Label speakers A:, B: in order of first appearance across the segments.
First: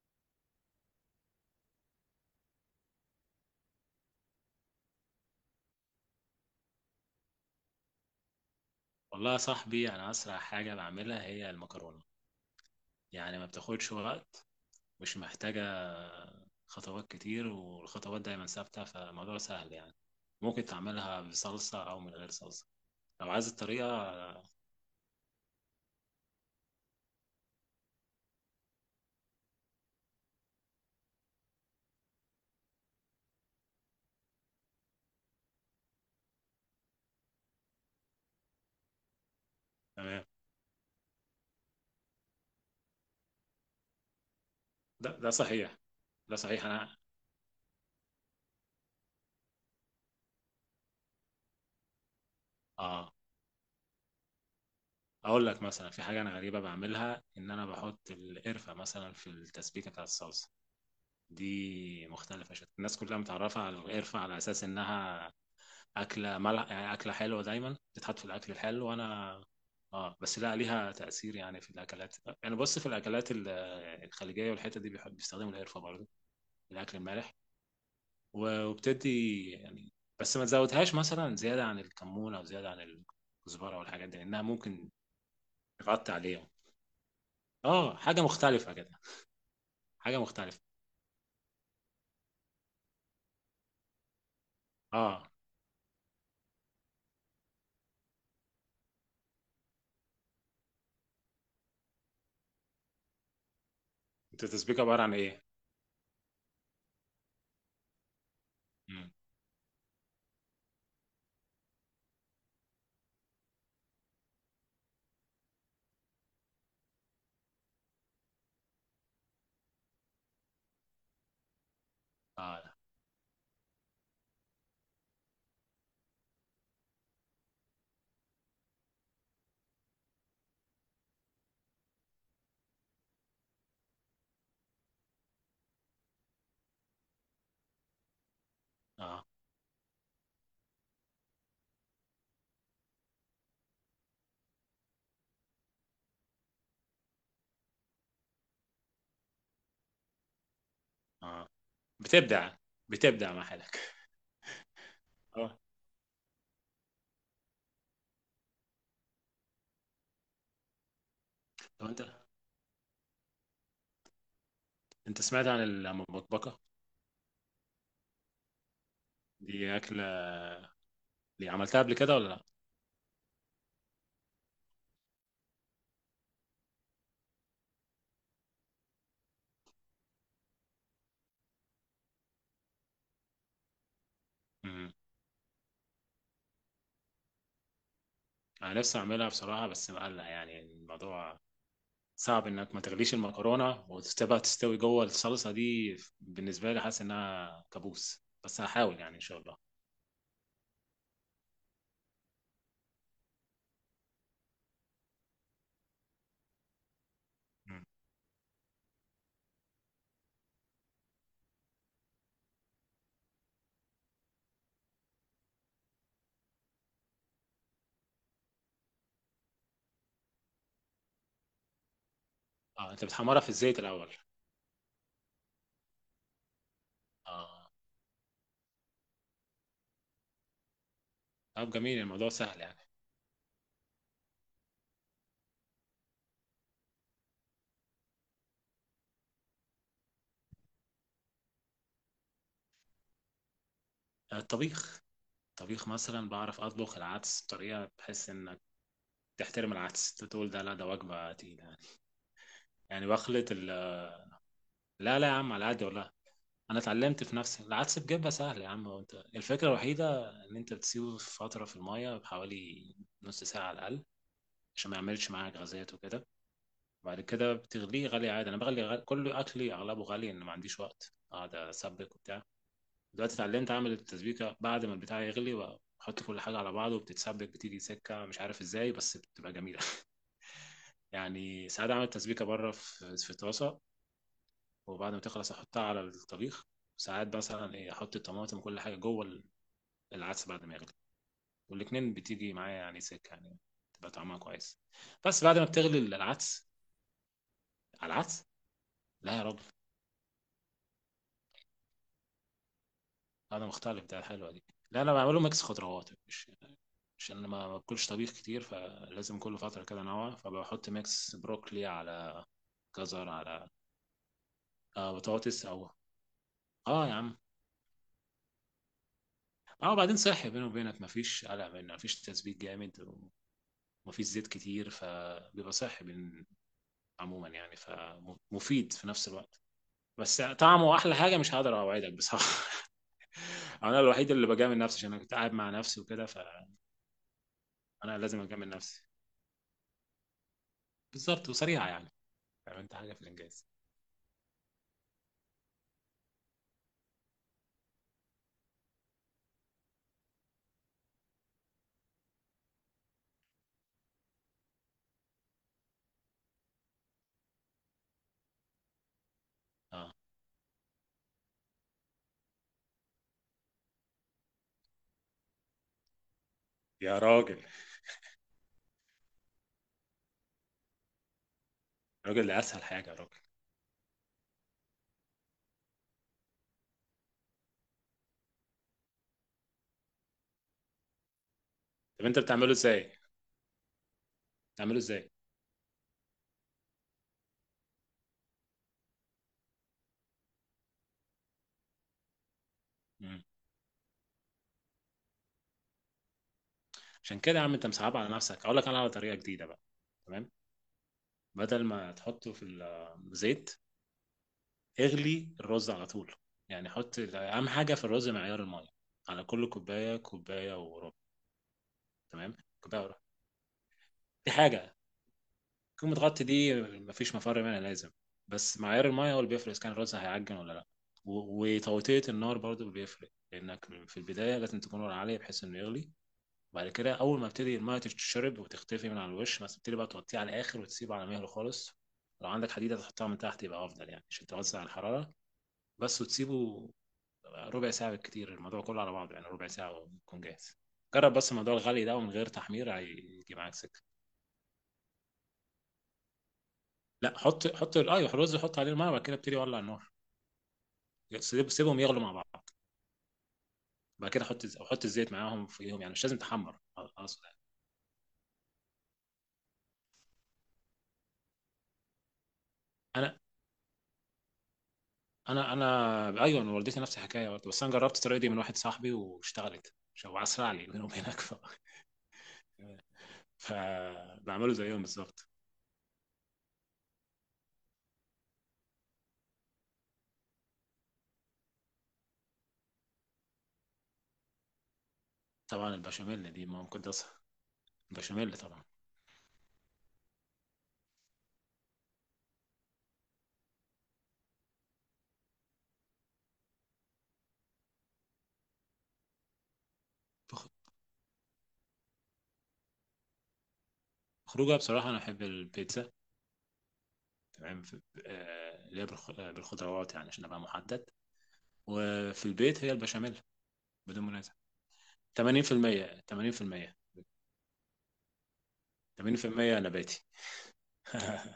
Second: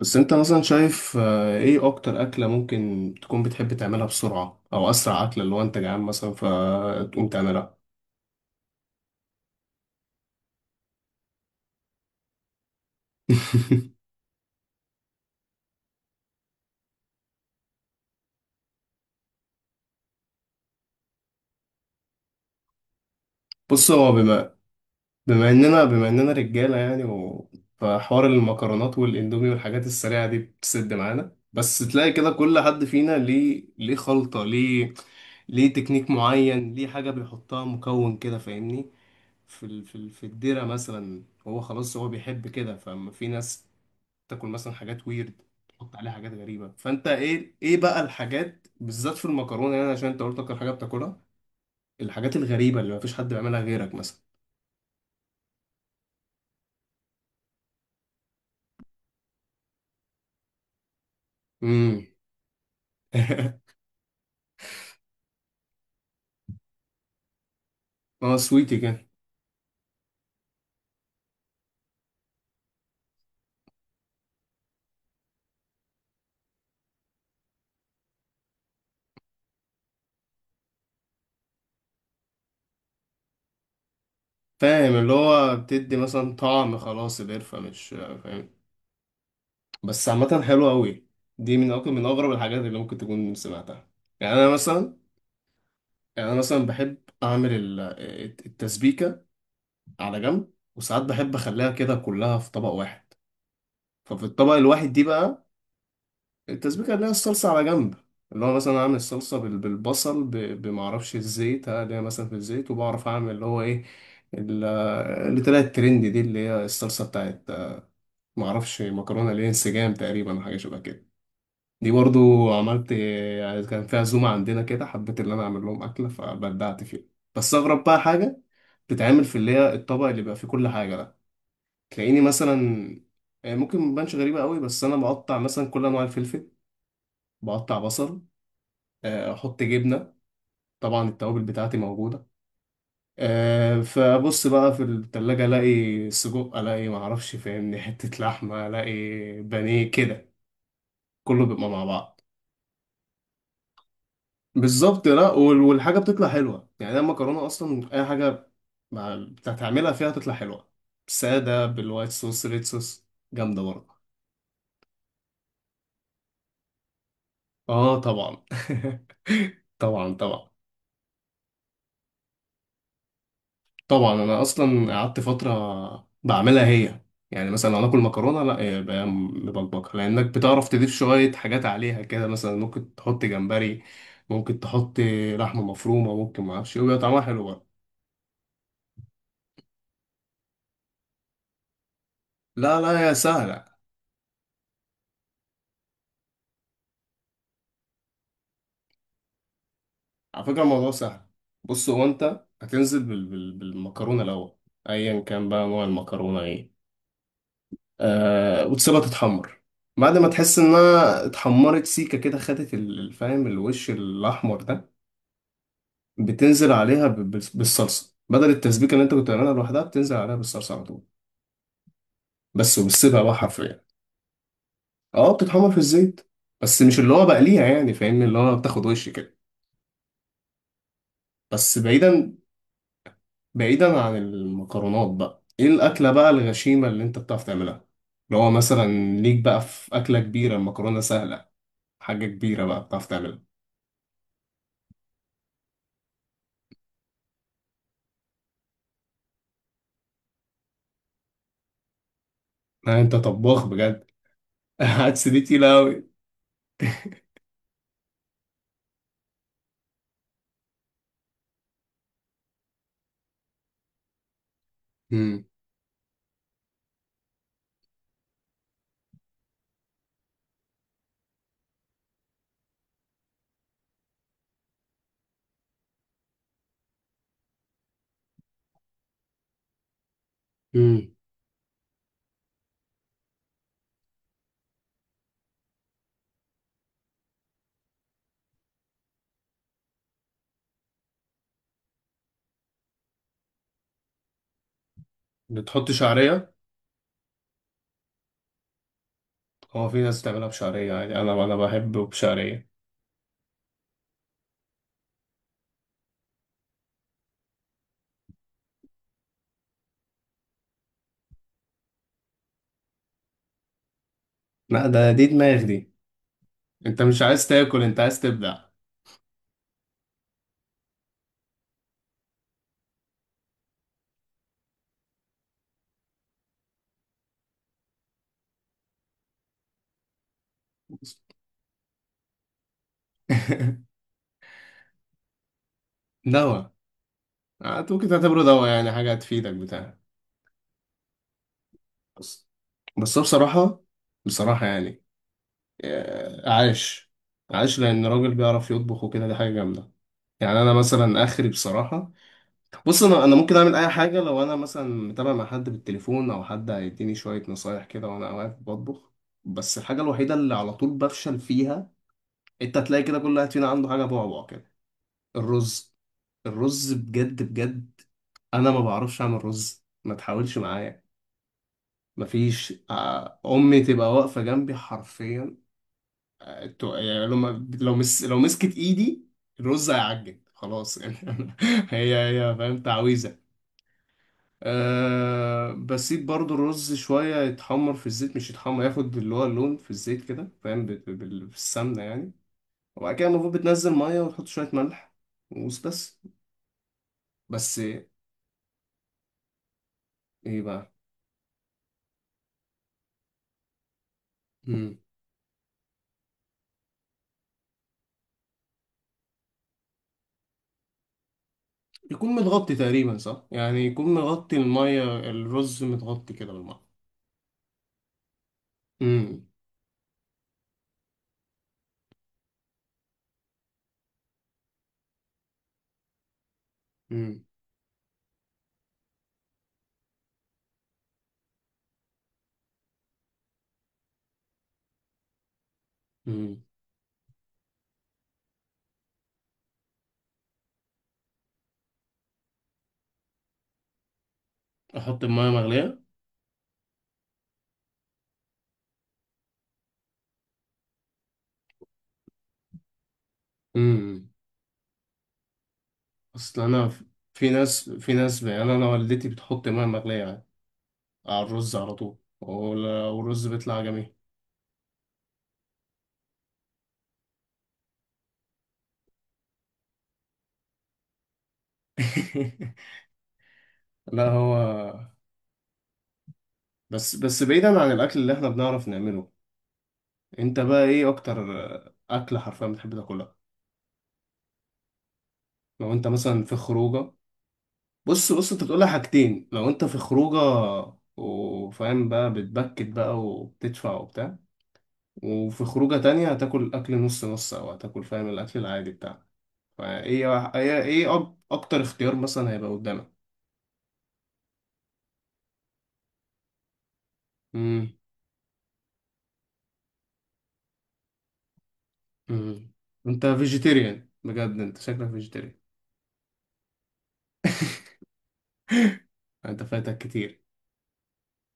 A: بس انت مثلا شايف، ايه اكتر اكلة ممكن تكون بتحب تعملها بسرعة او اسرع اكلة اللي هو انت جعان مثلا فتقوم تعملها؟
B: والله يا صاحبي انا اسرع حاجه بعملها هي المكرونه. يعني ما بتاخدش وقت. مش محتاجه خطوات كتير، والخطوات دايما ثابته فالموضوع سهل يعني. ممكن تعملها بصلصه او من غير صلصه. لو عايز
A: بص، هو
B: الطريقه.
A: بما بما اننا بما اننا رجالة يعني. فحوار المكرونات والاندومي والحاجات السريعة دي بتسد معانا، بس تلاقي كده كل حد فينا ليه خلطة، ليه تكنيك معين، ليه حاجة بيحطها مكون كده، فاهمني؟
B: تمام.
A: في الديرة مثلا هو خلاص هو بيحب كده. فما في ناس تاكل مثلا حاجات
B: ده
A: ويرد
B: صحيح.
A: تحط عليها حاجات
B: ده صحيح.
A: غريبة.
B: انا،
A: فانت ايه بقى الحاجات بالذات في المكرونة يعني، عشان انت قلت اكتر حاجة بتاكلها؟ الحاجات الغريبة اللي
B: اه،
A: مفيش حد بيعملها غيرك مثلا.
B: اقول لك مثلا في حاجه انا غريبه بعملها، ان انا بحط القرفه مثلا في التسبيكه بتاعت الصلصه.
A: امم.
B: دي مختلفه الناس كلها متعرفه على القرفه على اساس انها اكله ملح، يعني اكله حلوه دايما بتتحط في
A: اه،
B: الاكل
A: سويتي
B: الحلو،
A: كده.
B: وانا اه بس لا، ليها تاثير يعني في الاكلات. يعني بص، في الخليجيه والحته دي بيحب بيستخدموا القرفه برضه في الاكل المالح. وبتدي يعني، بس ما تزودهاش مثلا زياده عن الكمون او زياده عن الكزبره والحاجات دي، لانها ممكن
A: فاهم، اللي هو بتدي
B: تغطي
A: مثلا
B: عليهم.
A: طعم، خلاص القرفة مش.
B: اه، حاجه
A: فاهم.
B: مختلفه كده.
A: بس
B: حاجه
A: عامة
B: مختلفه.
A: حلوة أوي. دي من أكتر من أغرب الحاجات اللي ممكن تكون سمعتها. يعني أنا مثلا
B: اه،
A: يعني أنا مثلا بحب أعمل التسبيكة على جنب، وساعات بحب أخليها كده كلها في طبق واحد. ففي
B: انت
A: الطبق
B: تسبيك
A: الواحد
B: عباره
A: دي
B: عن ايه؟
A: بقى، التسبيكة اللي هي الصلصة على جنب، اللي هو مثلا أعمل
B: مم.
A: الصلصة بالبصل، بمعرفش الزيت، اللي هي مثلا في الزيت، وبعرف أعمل اللي هو إيه، ال- اللي طلعت ترند دي، اللي هي الصلصة بتاعت معرفش مكرونة، اللي هي انسجام تقريبا، حاجة شبه كده. دي برضو
B: اه.
A: عملت، يعني كان فيها عزومة عندنا كده، حبيت إن أنا أعمل لهم أكلة فبدعت فيها. بس أغرب بقى حاجة بتتعمل في اللي هي الطبق اللي بيبقى فيه كل حاجة ده، تلاقيني مثلا، يعني ممكن مبانش غريبة قوي، بس أنا بقطع مثلا كل أنواع الفلفل، بقطع بصل،
B: اه.
A: احط جبنه. طبعا التوابل بتاعتي موجوده. فبص بقى في التلاجة الاقي سجق، الاقي معرفش، فاهمني، حته لحمه، الاقي بانيه كده. كله
B: اه.
A: بيبقى مع بعض.
B: بتبدع. بتبدع مع حالك.
A: بالظبط. لا
B: اه.
A: والحاجه بتطلع حلوه يعني، أنا المكرونه اصلا اي حاجه مع بتعملها فيها تطلع حلوه. ساده،
B: طب انت،
A: بالوايت صوص، ريد صوص، جامده برضه.
B: انت سمعت عن المبكبكه؟
A: اه طبعا.
B: دي اكله
A: طبعا، طبعا.
B: اللي عملتها قبل كده ولا لا؟
A: طبعا انا اصلا قعدت فتره بعملها هي. يعني مثلا لو ناكل مكرونه لا يبقى مبكبكه، لانك بتعرف تضيف شويه حاجات عليها كده، مثلا ممكن تحط جمبري، ممكن
B: امم.
A: تحط لحمه مفرومه، ممكن ما اعرفش ويبقى طعمها حلو برضه.
B: انا نفسي اعملها بصراحه، بس مقلق يعني الموضوع. صعب انك
A: لا
B: ما
A: لا، يا
B: تغليش
A: سهله.
B: المكرونه وتسيبها تستوي جوه الصلصه دي. بالنسبه لي حاسس انها كابوس، بس هحاول يعني ان شاء الله.
A: على فكره الموضوع سهل. بص، هو انت هتنزل بالمكرونه الاول، ايا كان بقى نوع المكرونه ايه.
B: مم.
A: وتسيبها تتحمر، بعد ما تحس انها اتحمرت سيكه كده، خدت الفاهم، الوش الاحمر ده، بتنزل عليها بالصلصه، بدل التسبيكه اللي انت كنت بتعملها لوحدها، بتنزل عليها بالصلصه على طول بس.
B: اه، انت
A: وبالسبع بقى
B: بتحمرها في الزيت
A: حرفيا.
B: الاول.
A: اه، بتتحمر في الزيت، بس مش اللي هو
B: اه.
A: بقليها يعني، فاهمني، اللي هو بتاخد وش كده
B: طب
A: بس.
B: جميل، الموضوع سهل يعني.
A: بعيدا عن المكرونات بقى، ايه الاكله بقى الغشيمه اللي انت بتعرف تعملها، اللي هو مثلا، ليك بقى في اكله كبيره؟ المكرونه سهله، حاجه كبيره بقى بتعرف تعملها.
B: الطبيخ. الطبيخ مثلا بعرف اطبخ العدس بطريقه بحس انك تحترم العدس، تقول ده لا ده وجبه تقيله يعني.
A: ها،
B: يعني
A: انت
B: بخلط
A: طباخ بجد.
B: لا لا يا
A: هتسلي
B: عم، على
A: تقيله
B: قد
A: قوي.
B: والله. انا اتعلمت في نفسي العدس بجبة سهل يا عم. هو انت الفكره الوحيده ان انت بتسيبه فتره في الميه بحوالي نص ساعه على الاقل، عشان ما يعملش معاك غازات وكده. وبعد كده بتغليه غالي عادي. انا بغلي غالي. كل اكلي اغلبه غالي، ان ما عنديش وقت اقعد اسبك وبتاع. دلوقتي اتعلمت اعمل التسبيكه بعد ما البتاع يغلي، بحط كل حاجه على بعضه وبتتسبك، بتيجي سكه مش عارف ازاي بس بتبقى جميله.
A: امم.
B: يعني ساعات اعمل تسبيكه بره في طاسه، وبعد ما تخلص احطها على الطبيخ. ساعات مثلا ايه، احط الطماطم وكل حاجه جوه العدس بعد ما يغلي، والاتنين بتيجي معايا يعني سكة يعني، تبقى طعمها كويس. بس بعد ما
A: بتحط
B: بتغلي
A: شعريه؟
B: العدس. على العدس؟ لا يا راجل.
A: هو في ناس تعملها بشعرية عادي، أنا بحبه بشعرية.
B: انا مختلف، ده حلوة دي. لا، انا بعمله ميكس خضروات، مش عشان انا ما باكلش طبيخ كتير، فلازم كل فترة كده انوع. فبحط ميكس بروكلي على جزر على
A: لا ده،
B: آه
A: دي دماغ
B: بطاطس او.
A: دي. أنت
B: اه يا
A: مش
B: عم.
A: عايز تاكل، أنت عايز تبدع.
B: اه، بعدين صحي بيني وبينك، مفيش قلق منه، مفيش تسبيك جامد ومفيش زيت كتير، فبيبقى عموما يعني، فمفيد في نفس الوقت. بس طعمه احلى حاجه، مش هقدر اوعدك بصراحه. انا الوحيد اللي بجامل نفسي، عشان انا كنت قاعد مع نفسي وكده فانا
A: دواء. ممكن
B: لازم
A: تعتبره
B: اجامل
A: دواء يعني،
B: نفسي.
A: حاجة هتفيدك بتاع.
B: بالظبط، وسريعه يعني.
A: بس
B: عملت حاجه
A: بس هو
B: في الانجاز.
A: بصراحة يعني، عاش. عاش لأن راجل بيعرف يطبخ وكده دي حاجة جامدة. يعني أنا مثلا آخري بصراحة، بص، أنا ممكن أعمل أي حاجة لو أنا مثلا متابع مع حد بالتليفون، أو حد هيديني شوية نصايح كده وأنا واقف بطبخ. بس الحاجة
B: اه
A: الوحيدة اللي على طول بفشل فيها، انت هتلاقي كده كل واحد فينا عنده حاجه بعبع كده. الرز. الرز
B: يا
A: بجد
B: راجل،
A: بجد. انا ما بعرفش اعمل رز، ما تحاولش معايا.
B: الراجل ده
A: مفيش،
B: اسهل حاجه يا راجل.
A: امي تبقى واقفه جنبي حرفيا. يعني لو ما- لو مس لو مسكت ايدي الرز هيعجن خلاص يعني. هي
B: طب انت
A: هي
B: بتعمله
A: فاهم
B: ازاي؟
A: تعويذه.
B: بتعمله ازاي؟
A: أه، بسيب برضو الرز شوية يتحمر في الزيت، مش يتحمر، ياخد اللي هو اللون في الزيت كده، فاهم، بالسمنة يعني. وبعد كده
B: مم.
A: المفروض بتنزل مية وتحط شوية ملح وبس.
B: عشان كده يا عم
A: بس
B: انت مصعب على نفسك. اقول لك انا على طريقه جديده بقى. تمام.
A: ايه بقى؟
B: بدل ما تحطه في الزيت،
A: مم.
B: اغلي الرز على طول. يعني حط اهم حاجه في الرز، معيار الميه. على كل كوبايه كوبايه وربع.
A: يكون
B: تمام،
A: متغطي
B: كوبايه وربع.
A: تقريبا صح يعني، يكون
B: دي
A: مغطي،
B: حاجه
A: المية الرز
B: قمة
A: متغطي
B: غطي،
A: كده بالمية.
B: دي مفيش مفر منها، لازم. بس معيار المية هو
A: امم.
B: اللي بيفرق إذا كان الرز هيعجن ولا لأ. وتوطية النار برضو بيفرق، لأنك في البداية لازم تكون نار عالية بحيث إنه يغلي. بعد كده أول
A: امم.
B: ما تبتدي المية تتشرب وتختفي من على الوش، ما تبتدي بقى توطيه على الآخر وتسيبه على مهله خالص. لو عندك حديدة تحطها من تحت يبقى أفضل يعني، عشان توزع الحرارة. بس
A: امم.
B: وتسيبه ربع ساعة بالكتير. الموضوع كله على بعضه يعني ربع ساعة ويكون جاهز. جرب بس موضوع الغلي ده، ومن غير تحمير هيجي معاك سكة.
A: احط المية مغلية؟
B: لا، حط ايوه، الرز حط عليه الميه، وبعد كده ابتدي ولع النار. سيبهم يغلوا مع بعض.
A: امم.
B: بعد كده حط الزيت معاهم فيهم يعني، مش لازم
A: اصل
B: تحمر
A: انا
B: اقصد
A: في
B: يعني.
A: ناس في ناس يعني، انا والدتي بتحط مية مغلية على الرز على طول،
B: انا
A: والرز بيطلع جميل.
B: انا ايوه، انا والدتي نفس الحكايه برضه، بس انا جربت الطريقه دي من واحد صاحبي واشتغلت شو اسرع لي منهم هناك
A: لا هو،
B: فبعمله زيهم بالظبط.
A: بس بعيدا عن الاكل اللي احنا بنعرف نعمله، انت بقى ايه اكتر اكلة حرفيا بتحب تاكلها لو
B: طبعا
A: انت مثلا
B: البشاميل
A: في
B: دي ما
A: خروجه؟
B: مقدسها.
A: بص، بص
B: البشاميل
A: انت
B: طبعا.
A: بتقولها حاجتين، لو انت في خروجه وفاهم بقى بتبكت بقى وبتدفع وبتاع، وفي خروجه تانية هتاكل اكل نص نص، او هتاكل فاهم الاكل العادي بتاعك.
B: بخ-
A: ايه اكتر اختيار مثلا هيبقى قدامك؟
B: خروجها بصراحه انا احب البيتزا. تمام
A: امم.
B: آه، اللي هي آه، بالخضروات يعني عشان ابقى محدد. وفي
A: امم.
B: البيت هي
A: انت
B: البشاميل.
A: فيجيتيريان
B: بدون
A: بجد،
B: منازع.
A: انت شكلك فيجيتيريان.
B: 80% 80%
A: انت
B: 80%
A: فايتك
B: نباتي.
A: كتير.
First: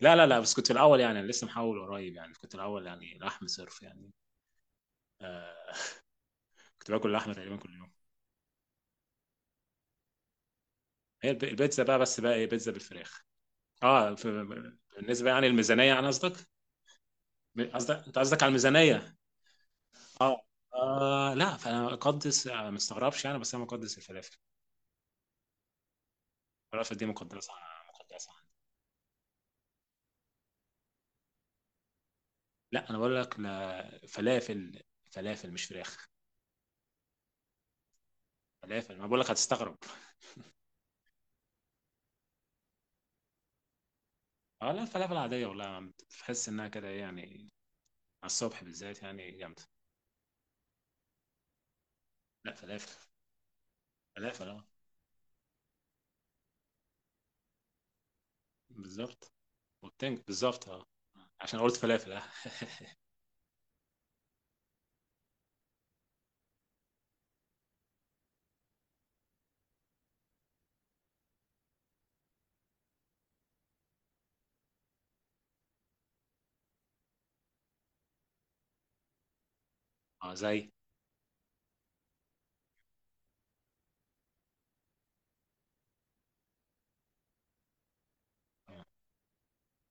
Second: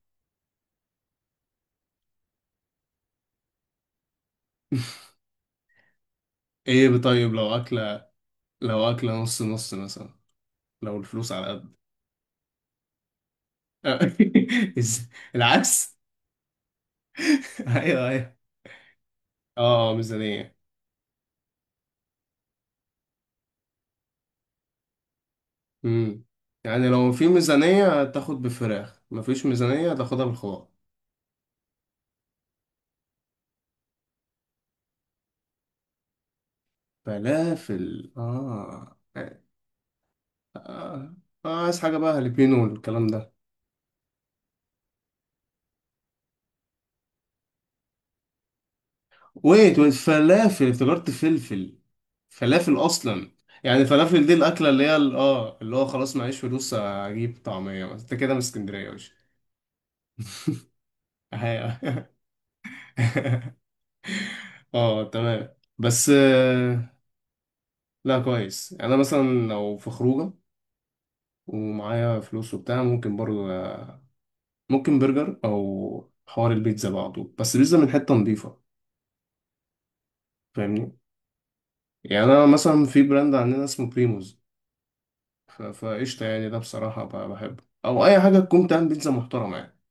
B: لا لا لا، بس كنت في الاول يعني. أنا لسه محول قريب يعني، كنت الاول يعني لحم صرف يعني. آه. كنت
A: ايه
B: باكل
A: طيب،
B: لحمه تقريبا كل يوم.
A: لو اكله نص نص مثلا، لو
B: هي
A: الفلوس على قد.
B: البيتزا بقى. بس بقى ايه، بيتزا بالفراخ. اه
A: إز-
B: بالنسبه يعني، الميزانيه
A: العكس.
B: يعني قصدك؟
A: ايوه،
B: قصدك انت
A: ايوه.
B: قصدك على الميزانيه.
A: اه،
B: اه.
A: ميزانية.
B: آه لا، فانا اقدس آه، ما استغربش يعني، بس انا مقدس الفلافل.
A: امم. يعني
B: الفلافل دي
A: لو في
B: مقدسه.
A: ميزانية
B: مقدسه
A: تاخد
B: عندي.
A: بفراخ، مفيش ميزانية تاخدها بالخضار.
B: لا انا بقول لك، لا فلافل. فلافل مش فراخ.
A: فلافل. آه.
B: فلافل، ما بقول لك هتستغرب.
A: آه. عايز حاجة بقى هالبينو والكلام ده.
B: اه لا، الفلافل العادية والله يا عم تحس انها كده ايه يعني، على الصبح بالذات يعني جامدة.
A: ويت، ويت، فلافل افتكرت فلفل.
B: لا
A: فلافل
B: فلافل.
A: أصلا. يعني فلافل دي
B: فلافل اه.
A: الأكلة اللي هي اللي هو خلاص معيش فلوس أجيب طعمية. بس أنت كده من اسكندرية يا باشا.
B: بالظبط، والتنج بالظبط اه. عشان قلت
A: أهي.
B: فلافل اه.
A: اه تمام. بس، لا كويس يعني، أنا مثلا لو في خروجة ومعايا فلوس وبتاع ممكن برضه، ممكن برجر او حوار البيتزا بعضه، بس بيتزا من حته نظيفه
B: اه زي
A: فاهمني. يعني انا مثلا في براند عندنا اسمه بريموز، فقشطه يعني ده بصراحه، بحبه، او اي حاجه تكون بتعمل بيتزا محترمه يعني.